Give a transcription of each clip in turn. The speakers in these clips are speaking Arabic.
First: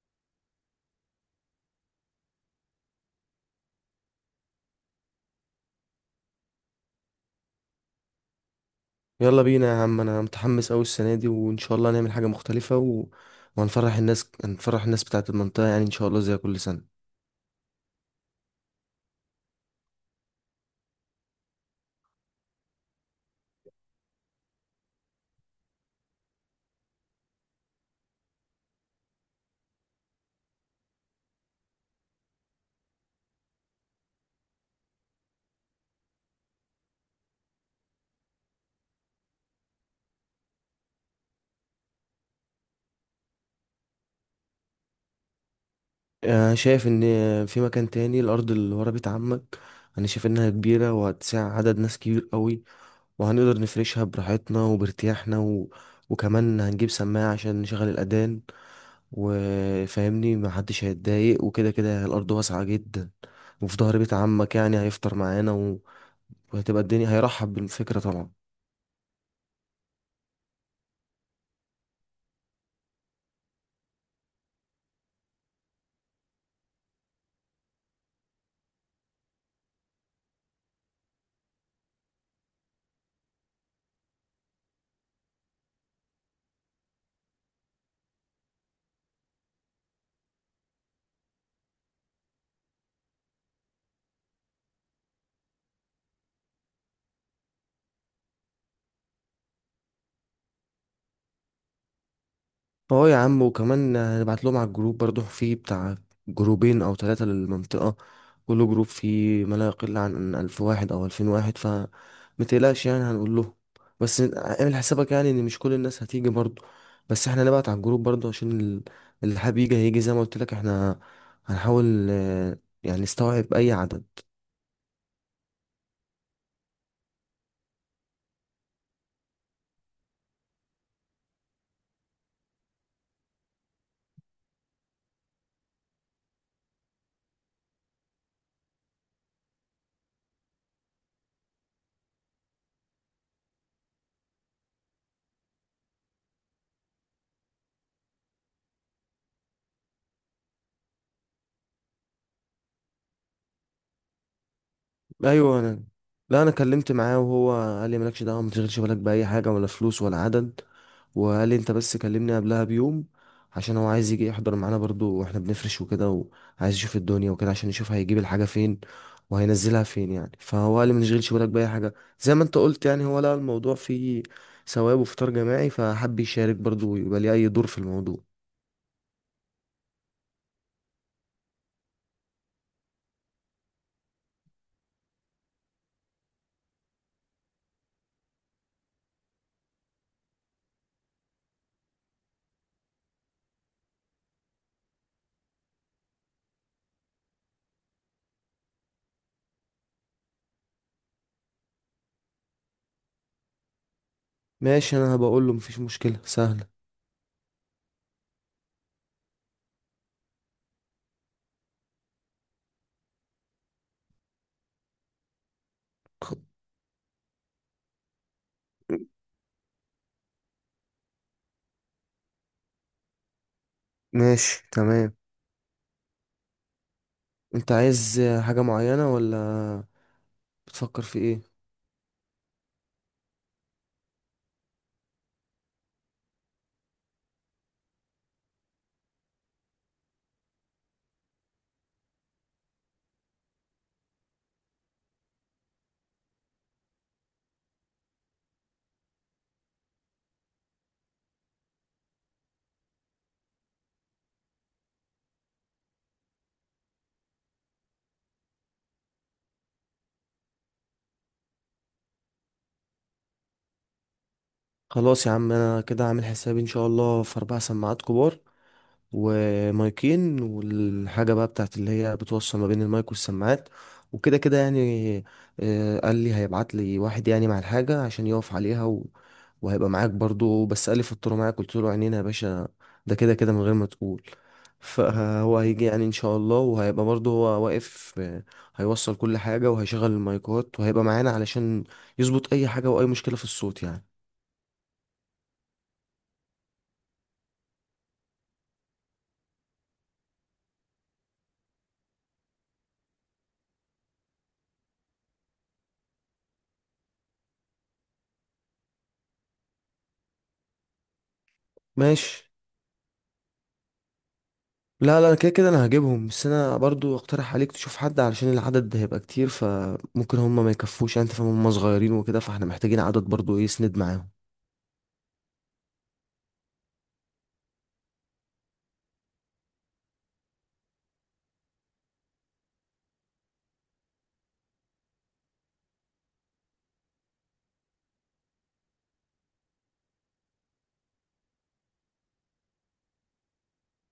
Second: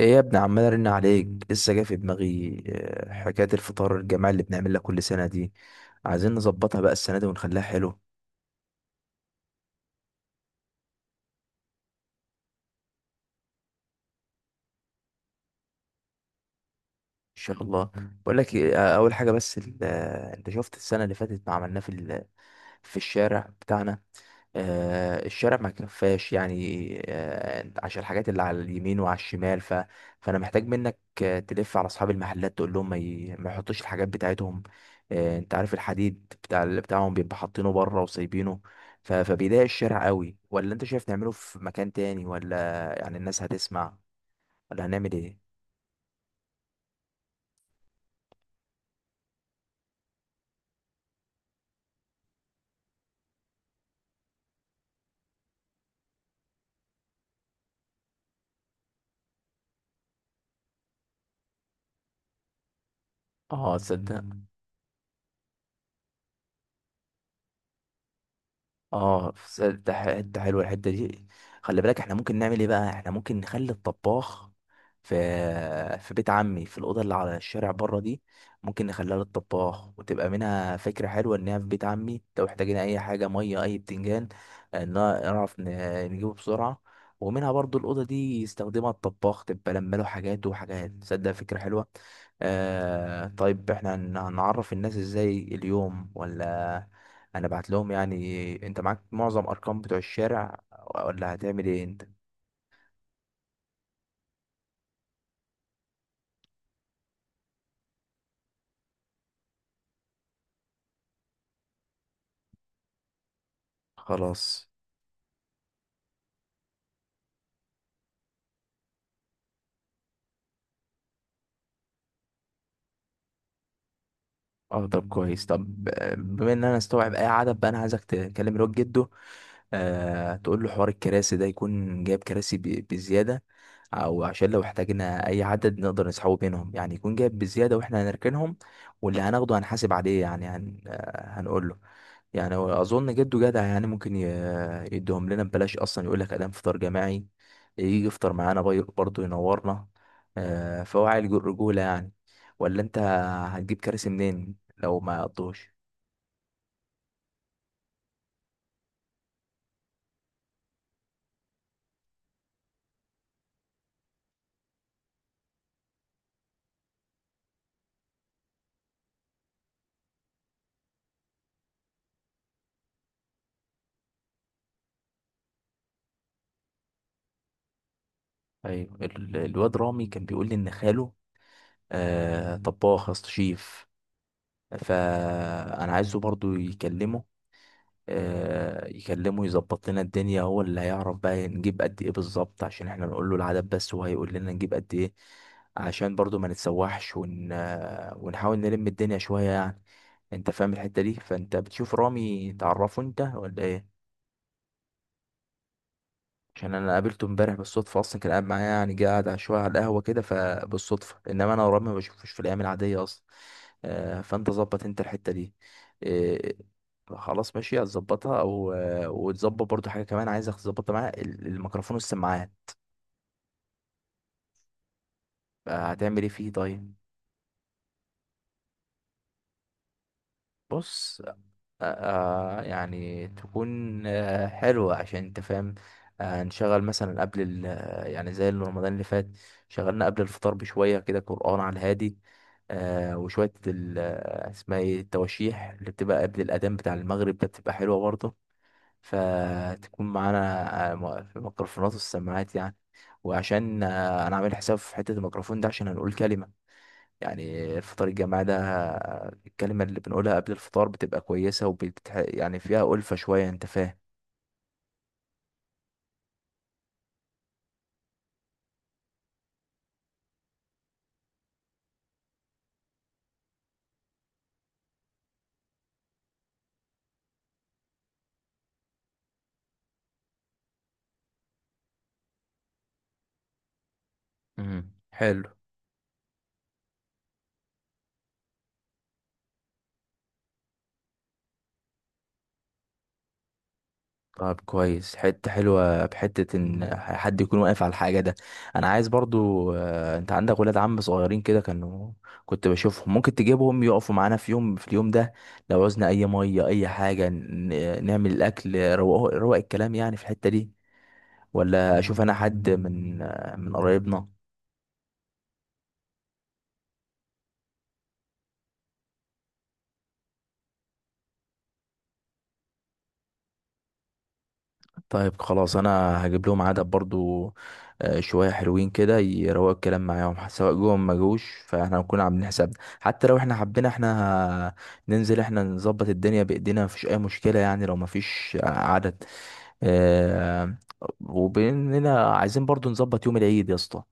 ايه يا ابني، عمال ارن عليك، لسه جه في دماغي، حكايه الفطار الجماعي اللي بنعملها كل سنه دي. عايزين نظبطها بقى السنه دي ونخليها حلو ان يلا بينا يا عم، انا متحمس قوي السنه دي وان شاء الله نعمل حاجه مختلفه وهنفرح الناس، هنفرح الناس بتاعه المنطقه، يعني ان شاء الله زي كل سنه. شاء الله. بقول لك إيه، اول حاجه، بس انت شفت السنه اللي فاتت ما عملناه في الشارع بتاعنا؟ الشارع ما كفاش يعني، عشان الحاجات اللي على اليمين وعلى الشمال، فانا محتاج منك، تلف على اصحاب المحلات تقول لهم ما يحطوش الحاجات بتاعتهم. انت عارف الحديد بتاع اللي بتاعهم بيبقى حاطينه بره وسايبينه، فبيضايق الشارع قوي. ولا انت شايف نعمله في مكان تاني؟ ولا يعني الناس هتسمع؟ ولا هنعمل ايه؟ شايف ان في مكان تاني، الارض اللي ورا بيت عمك. انا شايف انها كبيره وهتسع عدد ناس كبير قوي، وهنقدر نفرشها براحتنا وبارتياحنا، وكمان هنجيب سماعه عشان نشغل الاذان، وفاهمني محدش هيتضايق، وكده كده الارض واسعه جدا، وفي اه، ظهر بيت تصدق. عمك يعني هيفطر معانا، وهتبقى الدنيا هيرحب بالفكره طبعا. اه، ده حته حلوه الحته دي. خلي بالك، احنا ممكن نعمل ايه بقى؟ احنا ممكن نخلي الطباخ في في بيت عمي، في الاوضه اللي على الشارع بره دي. ممكن نخليها للطباخ، وتبقى منها فكره حلوه انها في بيت عمي، لو احتاجنا اي حاجه، ميه، اي بتنجان، ان نعرف نجيبه بسرعه. ومنها برضو الاوضه دي يستخدمها الطباخ، تبقى لما له حاجات وحاجات. تصدق، فكره حلوه. طيب، احنا هنعرف الناس ازاي اليوم؟ ولا انا بعت لهم؟ يعني انت معاك معظم ارقام بتوع الشارع، ولا هتعمل ايه انت؟ اه يا عم، وكمان هنبعت لهم على الجروب برضو، في بتاع جروبين او 3 للمنطقة. كل جروب فيه ما لا يقل عن 1000 واحد او 2000 واحد، فمتقلقش يعني، هنقول لهم. بس خلاص. اعمل حسابك يعني ان مش كل الناس هتيجي برضو، بس احنا نبعت على الجروب برضو عشان اللي حابب يجي هيجي. زي ما قلت لك احنا هنحاول يعني نستوعب اي عدد. اه، طب كويس. طب، بما ان انا استوعب اي عدد بقى، انا عايزك تكلم الواد جده. تقول له حوار الكراسي ده، يكون جايب كراسي بزياده، او عشان لو احتاجنا اي عدد نقدر نسحبه بينهم، يعني يكون جايب بزياده واحنا هنركنهم، واللي هناخده هنحاسب عليه. يعني هن آه، هنقول له. يعني هو اظن جده جدع، يعني ممكن يديهم لنا ببلاش اصلا. يقول لك ادام فطار جماعي، يجي يفطر معانا برضه ينورنا. فهو عيل رجولة يعني. ولا انت هتجيب كراسي منين لو ما ايوه قضوش؟ انا، لا انا كلمت معاه وهو قال لي مالكش دعوه، ما تشغلش بالك باي حاجه ولا فلوس ولا عدد. وقال لي انت بس كلمني قبلها بيوم، عشان هو عايز يجي يحضر معانا برضو واحنا بنفرش وكده، وعايز يشوف الدنيا وكده عشان يشوف هيجيب الحاجة فين وهينزلها فين يعني. فهو قال لي ما تشغلش بالك بأي حاجة. زي ما انت قلت يعني، هو لقى الموضوع فيه ثواب وفطار جماعي، فحب يشارك برضو ويبقى ليه أي دور في الموضوع. ايوه، الواد رامي كان بيقول لي ان خاله طباخ، يا اسطى شيف. فانا عايزه برضه يكلمه، يظبط لنا الدنيا. هو اللي هيعرف بقى نجيب قد ايه بالظبط، عشان احنا نقول له العدد بس وهو هيقول لنا نجيب قد ايه، عشان برضو ما نتسوحش، ون... آه، ونحاول نلم الدنيا شوية يعني. انت فاهم الحتة دي؟ فانت بتشوف رامي، تعرفه انت ولا ايه؟ ماشي، انا هبقول له، مفيش مشكلة سهلة. عشان انا قابلته امبارح بالصدفه اصلا، كان قاعد معايا، يعني جه قاعد شويه على القهوه كده فبالصدفه، انما انا ورامي ما بشوفوش في الايام العاديه اصلا. فانت ظبط انت الحته دي. آه، خلاص ماشي، هتظبطها. او آه، وتظبط برضو حاجه كمان، عايزك تظبطها معايا، الميكروفون والسماعات. ماشي تمام. هتعمل ايه فيه طيب؟ انت عايز حاجة معينة ولا بتفكر في بص، آه ايه؟ يعني تكون حلوة، عشان انت فاهم، نشغل مثلا قبل ال آه، يعني زي اللي رمضان اللي فات شغلنا قبل الفطار بشوية كده قرآن على الهادي، وشوية اسمها ايه، التواشيح اللي بتبقى قبل الأذان بتاع المغرب ده، بتبقى حلوة برضه. فتكون معانا، في الميكروفونات والسماعات يعني. وعشان انا عامل حساب في حتة الميكروفون ده، عشان هنقول كلمة، يعني الفطار الجماعي ده، الكلمة اللي بنقولها قبل الفطار بتبقى كويسة، يعني فيها ألفة شوية، أنت فاهم. خلاص يا عم، انا كده عامل حسابي ان شاء الله في 4 سماعات كبار ومايكين، والحاجة بقى بتاعت اللي هي بتوصل ما بين المايك والسماعات، وكده كده يعني. قال لي هيبعت لي واحد يعني مع الحاجة عشان يقف عليها، وهيبقى معاك برضو. بس قال لي فطروا معاك، قلت له عينينا يا باشا، ده كده كده من غير ما تقول. حلو. فهو هيجي يعني ان شاء الله، وهيبقى برضو هو واقف، هيوصل كل حاجة وهيشغل المايكات وهيبقى معانا علشان يظبط اي حاجة واي مشكلة في الصوت يعني. طب كويس، حتة حلوة بحتة إن حد يكون واقف على الحاجة ده. أنا عايز برضو، أنت عندك ولاد عم صغيرين كده، كانوا كنت بشوفهم. ممكن تجيبهم يقفوا معانا في يوم، في اليوم ده، لو عوزنا أي مية، أي حاجة، نعمل الأكل، روق روق الكلام يعني في الحتة دي. ولا أشوف أنا ماشي. حد من قرايبنا؟ لا لا كده كده انا هجيبهم، بس انا برضو اقترح عليك تشوف حد، علشان العدد ده هيبقى كتير، فممكن هم ما يكفوش يعني. انت فاهم، هم صغيرين وكده، فاحنا محتاجين عدد برضو ايه يسند معاهم. طيب خلاص، انا هجيب لهم عدد برضو، شويه حلوين كده يروقوا الكلام معاهم، سواء جوهم ما جوش، فاحنا هنكون عاملين حسابنا حتى لو احنا حبينا احنا ه- ننزل احنا نظبط الدنيا بايدينا، مفيش اي مشكله يعني لو مفيش عدد. آه، وباننا عايزين برضو نظبط يوم العيد يا اسطى،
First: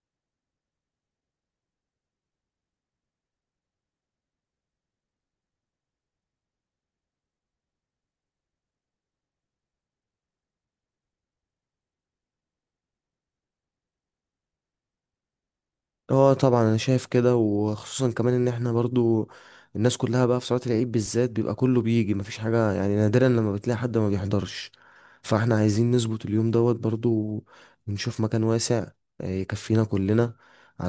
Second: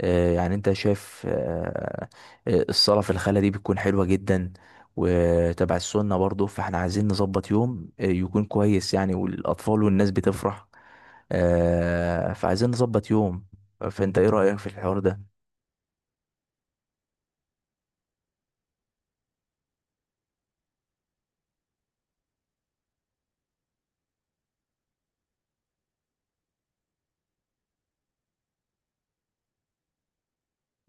يعني انت شايف، الصلاة في الخلا دي بتكون حلوة جدا وتبع السنة برضو، فاحنا عايزين نظبط يوم يكون كويس يعني، والأطفال والناس بتفرح. فعايزين نظبط يوم. فانت ايه رأيك في الحوار ده؟ اه طبعا انا شايف كده، وخصوصا كمان ان احنا برضو الناس كلها بقى في صلاة العيد بالذات بيبقى كله بيجي، مفيش حاجة يعني، نادرا لما بتلاقي حد ما بيحضرش. فاحنا عايزين نظبط اليوم دوت برضو، ونشوف مكان واسع يكفينا كلنا،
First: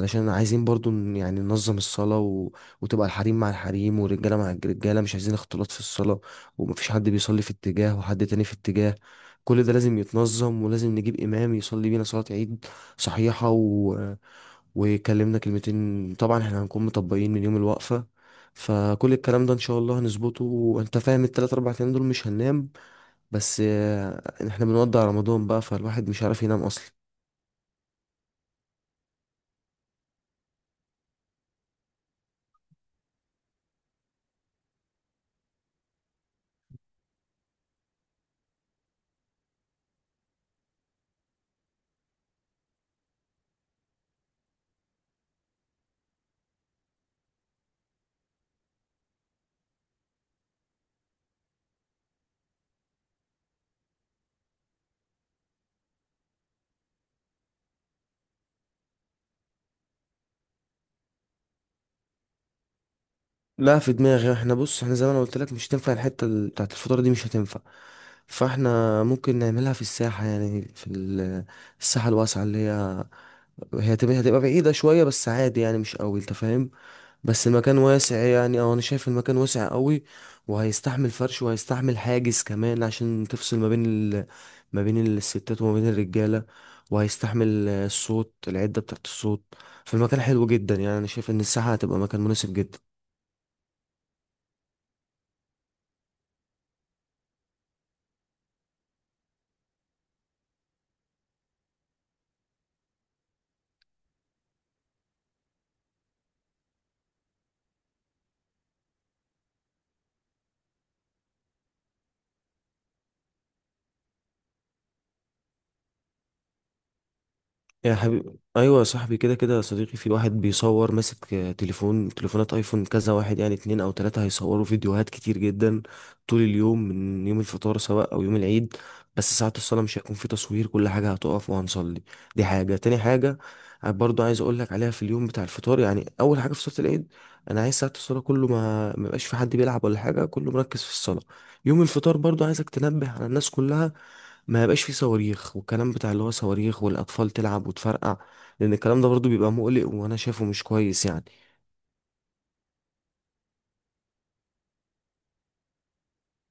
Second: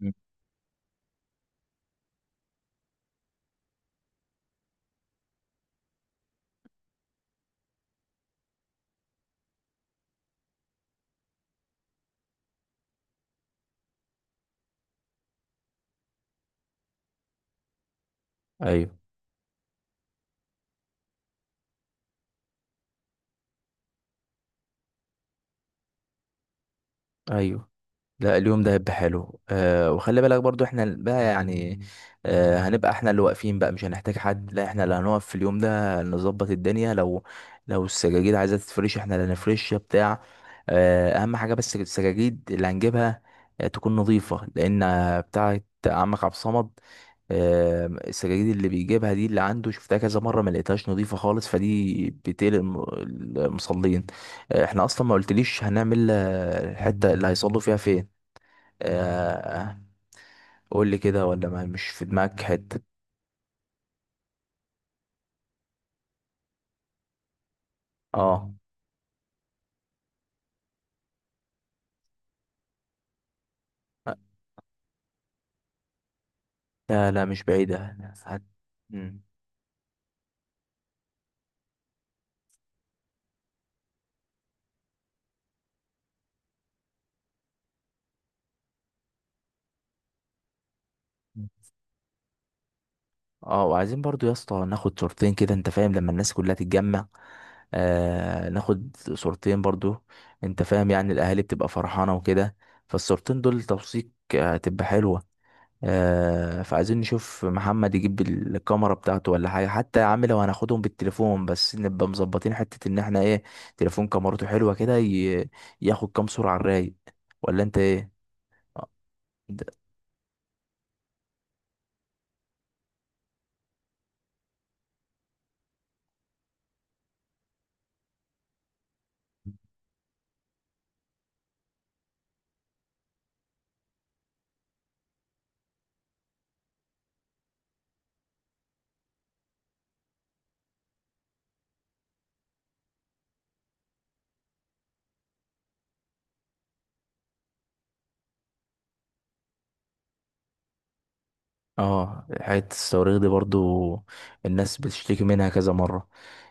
مم. عايزين برضو يعني ننظم الصلاة، وتبقى الحريم مع الحريم والرجالة مع الرجالة، مش عايزين اختلاط في الصلاة، ومفيش حد بيصلي في اتجاه وحد تاني في اتجاه. كل ده لازم يتنظم، ولازم نجيب إمام يصلي بينا صلاة عيد صحيحة، وكلمنا كلمتين. طبعا احنا هنكون مطبقين من يوم الوقفة، ايوه. فكل الكلام ده ان شاء الله هنظبطه، وانت فاهم التلات اربع ايام دول مش هننام. بس احنا بنودع رمضان بقى، فالواحد مش عارف ينام اصلا. ايوه، لا، اليوم ده هيبقى حلو. وخلي بالك برضو، احنا بقى يعني هنبقى احنا اللي واقفين بقى، مش هنحتاج حد، لا احنا اللي هنقف في اليوم ده نظبط الدنيا. لو السجاجيد عايزة تتفرش احنا اللي هنفرشها بتاع. اهم حاجة، بس السجاجيد اللي هنجيبها تكون نظيفة، لان بتاعة عمك عبد الصمد، السجاجيد اللي بيجيبها دي اللي عنده شفتها كذا مرة ما لقيتهاش نظيفة خالص، فدي بتقلق المصلين. احنا اصلا ما قلتليش هنعمل الحتة اللي هيصلوا فيها فين، آه، قول لي كده، ولا ما مش في دماغك حتة؟ لا في دماغي، احنا بص، احنا زي ما انا قلت لك مش هتنفع، الحتة بتاعت الفطار دي مش هتنفع. اه. فاحنا ممكن نعملها في الساحة، يعني في الساحة الواسعة اللي هي هتبقى بعيدة شوية، بس عادي يعني، مش قوي انت فاهم. لا لا، مش بس المكان بعيدة. واسع هت... يعني، او انا شايف مم. المكان واسع قوي. وهيستحمل فرش، وهيستحمل حاجز كمان عشان تفصل ما بين ما بين الستات وما بين الرجاله، وهيستحمل الصوت، العده بتاعت الصوت. فالمكان حلو جدا يعني، انا شايف ان الساحه هتبقى مكان مناسب جدا. اه، وعايزين برضو يا اسطى ناخد صورتين كده، انت فاهم، لما الناس كلها تتجمع ناخد صورتين برضو. انت فاهم يعني الاهالي بتبقى فرحانة وكده، فالصورتين دول توثيق، هتبقى حلوة. فعايزين نشوف محمد يجيب الكاميرا بتاعته، ولا حاجة حتى يا عم لو هناخدهم بالتليفون، بس نبقى مظبطين حتة ان احنا ايه، تليفون كاميرته حلوة كده، ياخد كام صورة على الرايق، ولا انت يا ايه؟ حبيبي، ايوه يا اه. صاحبي، كده كده يا د- صديقي، في واحد بيصور ماسك تليفون، تليفونات ايفون كذا واحد يعني 2 او 3، هيصوروا فيديوهات كتير جدا طول اليوم، من يوم الفطار سواء او يوم العيد. بس ساعة الصلاة مش هيكون في تصوير، كل حاجة هتقف وهنصلي. دي حاجة. تاني حاجة برضو عايز اقول لك عليها في اليوم بتاع الفطار، يعني اول حاجة، في صلاة العيد انا عايز ساعة الصلاة كله ما يبقاش في حد بيلعب ولا حاجة، كله مركز في الصلاة. يوم الفطار برضو عايزك تنبه على الناس كلها ما يبقاش فيه صواريخ، والكلام بتاع اللي هو صواريخ، والاطفال تلعب وتفرقع، لان الكلام ده برضو بيبقى مقلق، وانا شايفه مش كويس يعني. حتة الصواريخ دي برضو الناس بتشتكي منها كذا مرة،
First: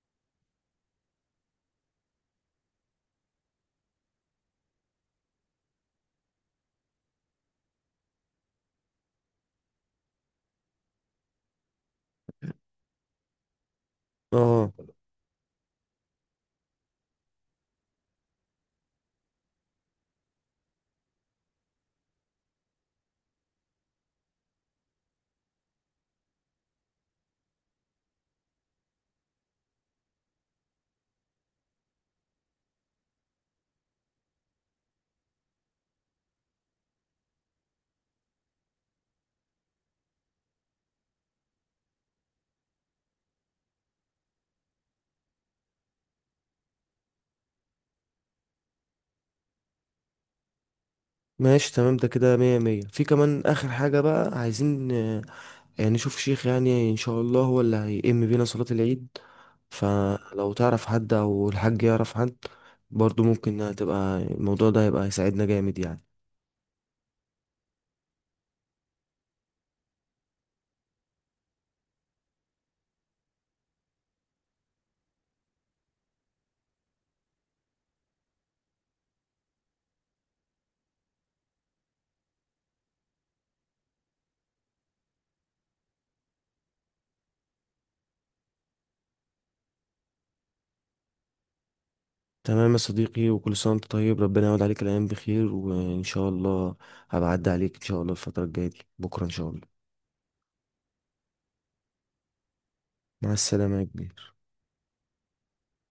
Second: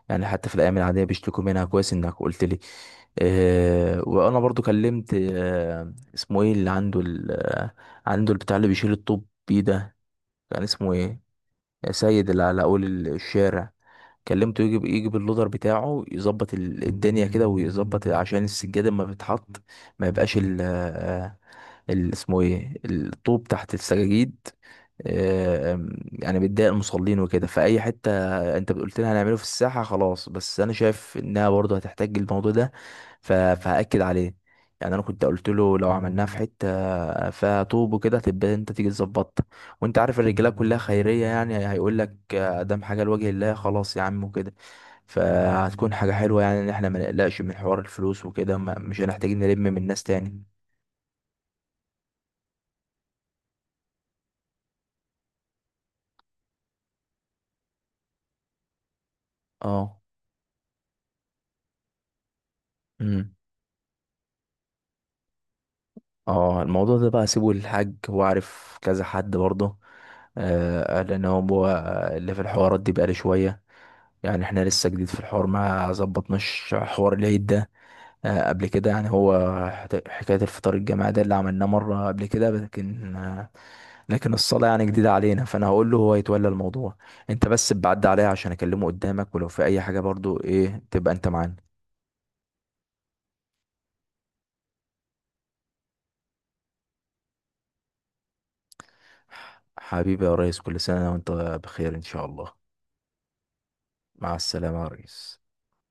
يعني حتى في الأيام العادية بيشتكوا منها. كويس انك قلت لي. وأنا برضو كلمت، اسمه ايه، اللي عنده عنده البتاع اللي بيشيل الطوب بيه ده، كان اسمه ايه، سيد اللي على اول الشارع. كلمته اه يجي يجي باللودر بتاعه، يظبط الدنيا كده، ويظبط عشان السجاده لما بتتحط ما يبقاش اسمه ايه، الطوب تحت السجاجيد. يعني بتضايق المصلين وكده. فأي حتة انت قلت لنا هنعمله في الساحة خلاص، بس انا شايف انها برضه هتحتاج الموضوع ده، فهأكد عليه. يعني انا كنت قلت له لو عملناها في حتة فيها طوب وكده تبقى انت تيجي تظبطها، وانت عارف الرجاله كلها خيرية، يعني هيقول لك دام حاجة لوجه الله خلاص يا عم وكده. فهتكون حاجة حلوة يعني، ان احنا ما نقلقش من حوار الفلوس وكده، مش هنحتاج نلم من الناس تاني. ماشي تمام، ده كده مية مية. في كمان اخر حاجة بقى، عايزين يعني نشوف شيخ، يعني ان شاء الله هو اللي هيئم بينا صلاة العيد. اه. فلو تعرف حد او الحاج يعرف حد برضو امم. ممكن، هتبقى الموضوع ده هيبقى هيساعدنا جامد يعني. اه، الموضوع ده بقى سيبه للحاج، هو عارف كذا حد برضه. لان هو اللي في الحوارات دي بقاله شويه، يعني احنا لسه جديد في الحوار، ما ظبطناش حوار العيد ده قبل كده. يعني هو حكايه الفطار الجماعي ده اللي عملناه مره قبل كده، لكن الصلاه يعني جديده علينا، فانا هقول له هو يتولى الموضوع، انت بس بعد عليها عشان اكلمه قدامك، ولو في اي حاجه برضه ايه تبقى انت معانا. تمام يا صديقي، وكل سنة وانت طيب، ربنا يعود عليك الأيام بخير، وإن شاء الله هبعدي عليك إن شاء الله الفترة الجاية دي بكرة إن شاء الله. حبيبي يا ريس، كل سنه وانت بخير ان شاء الله. مع السلامة يا مع كبير. السلامة يا ريس.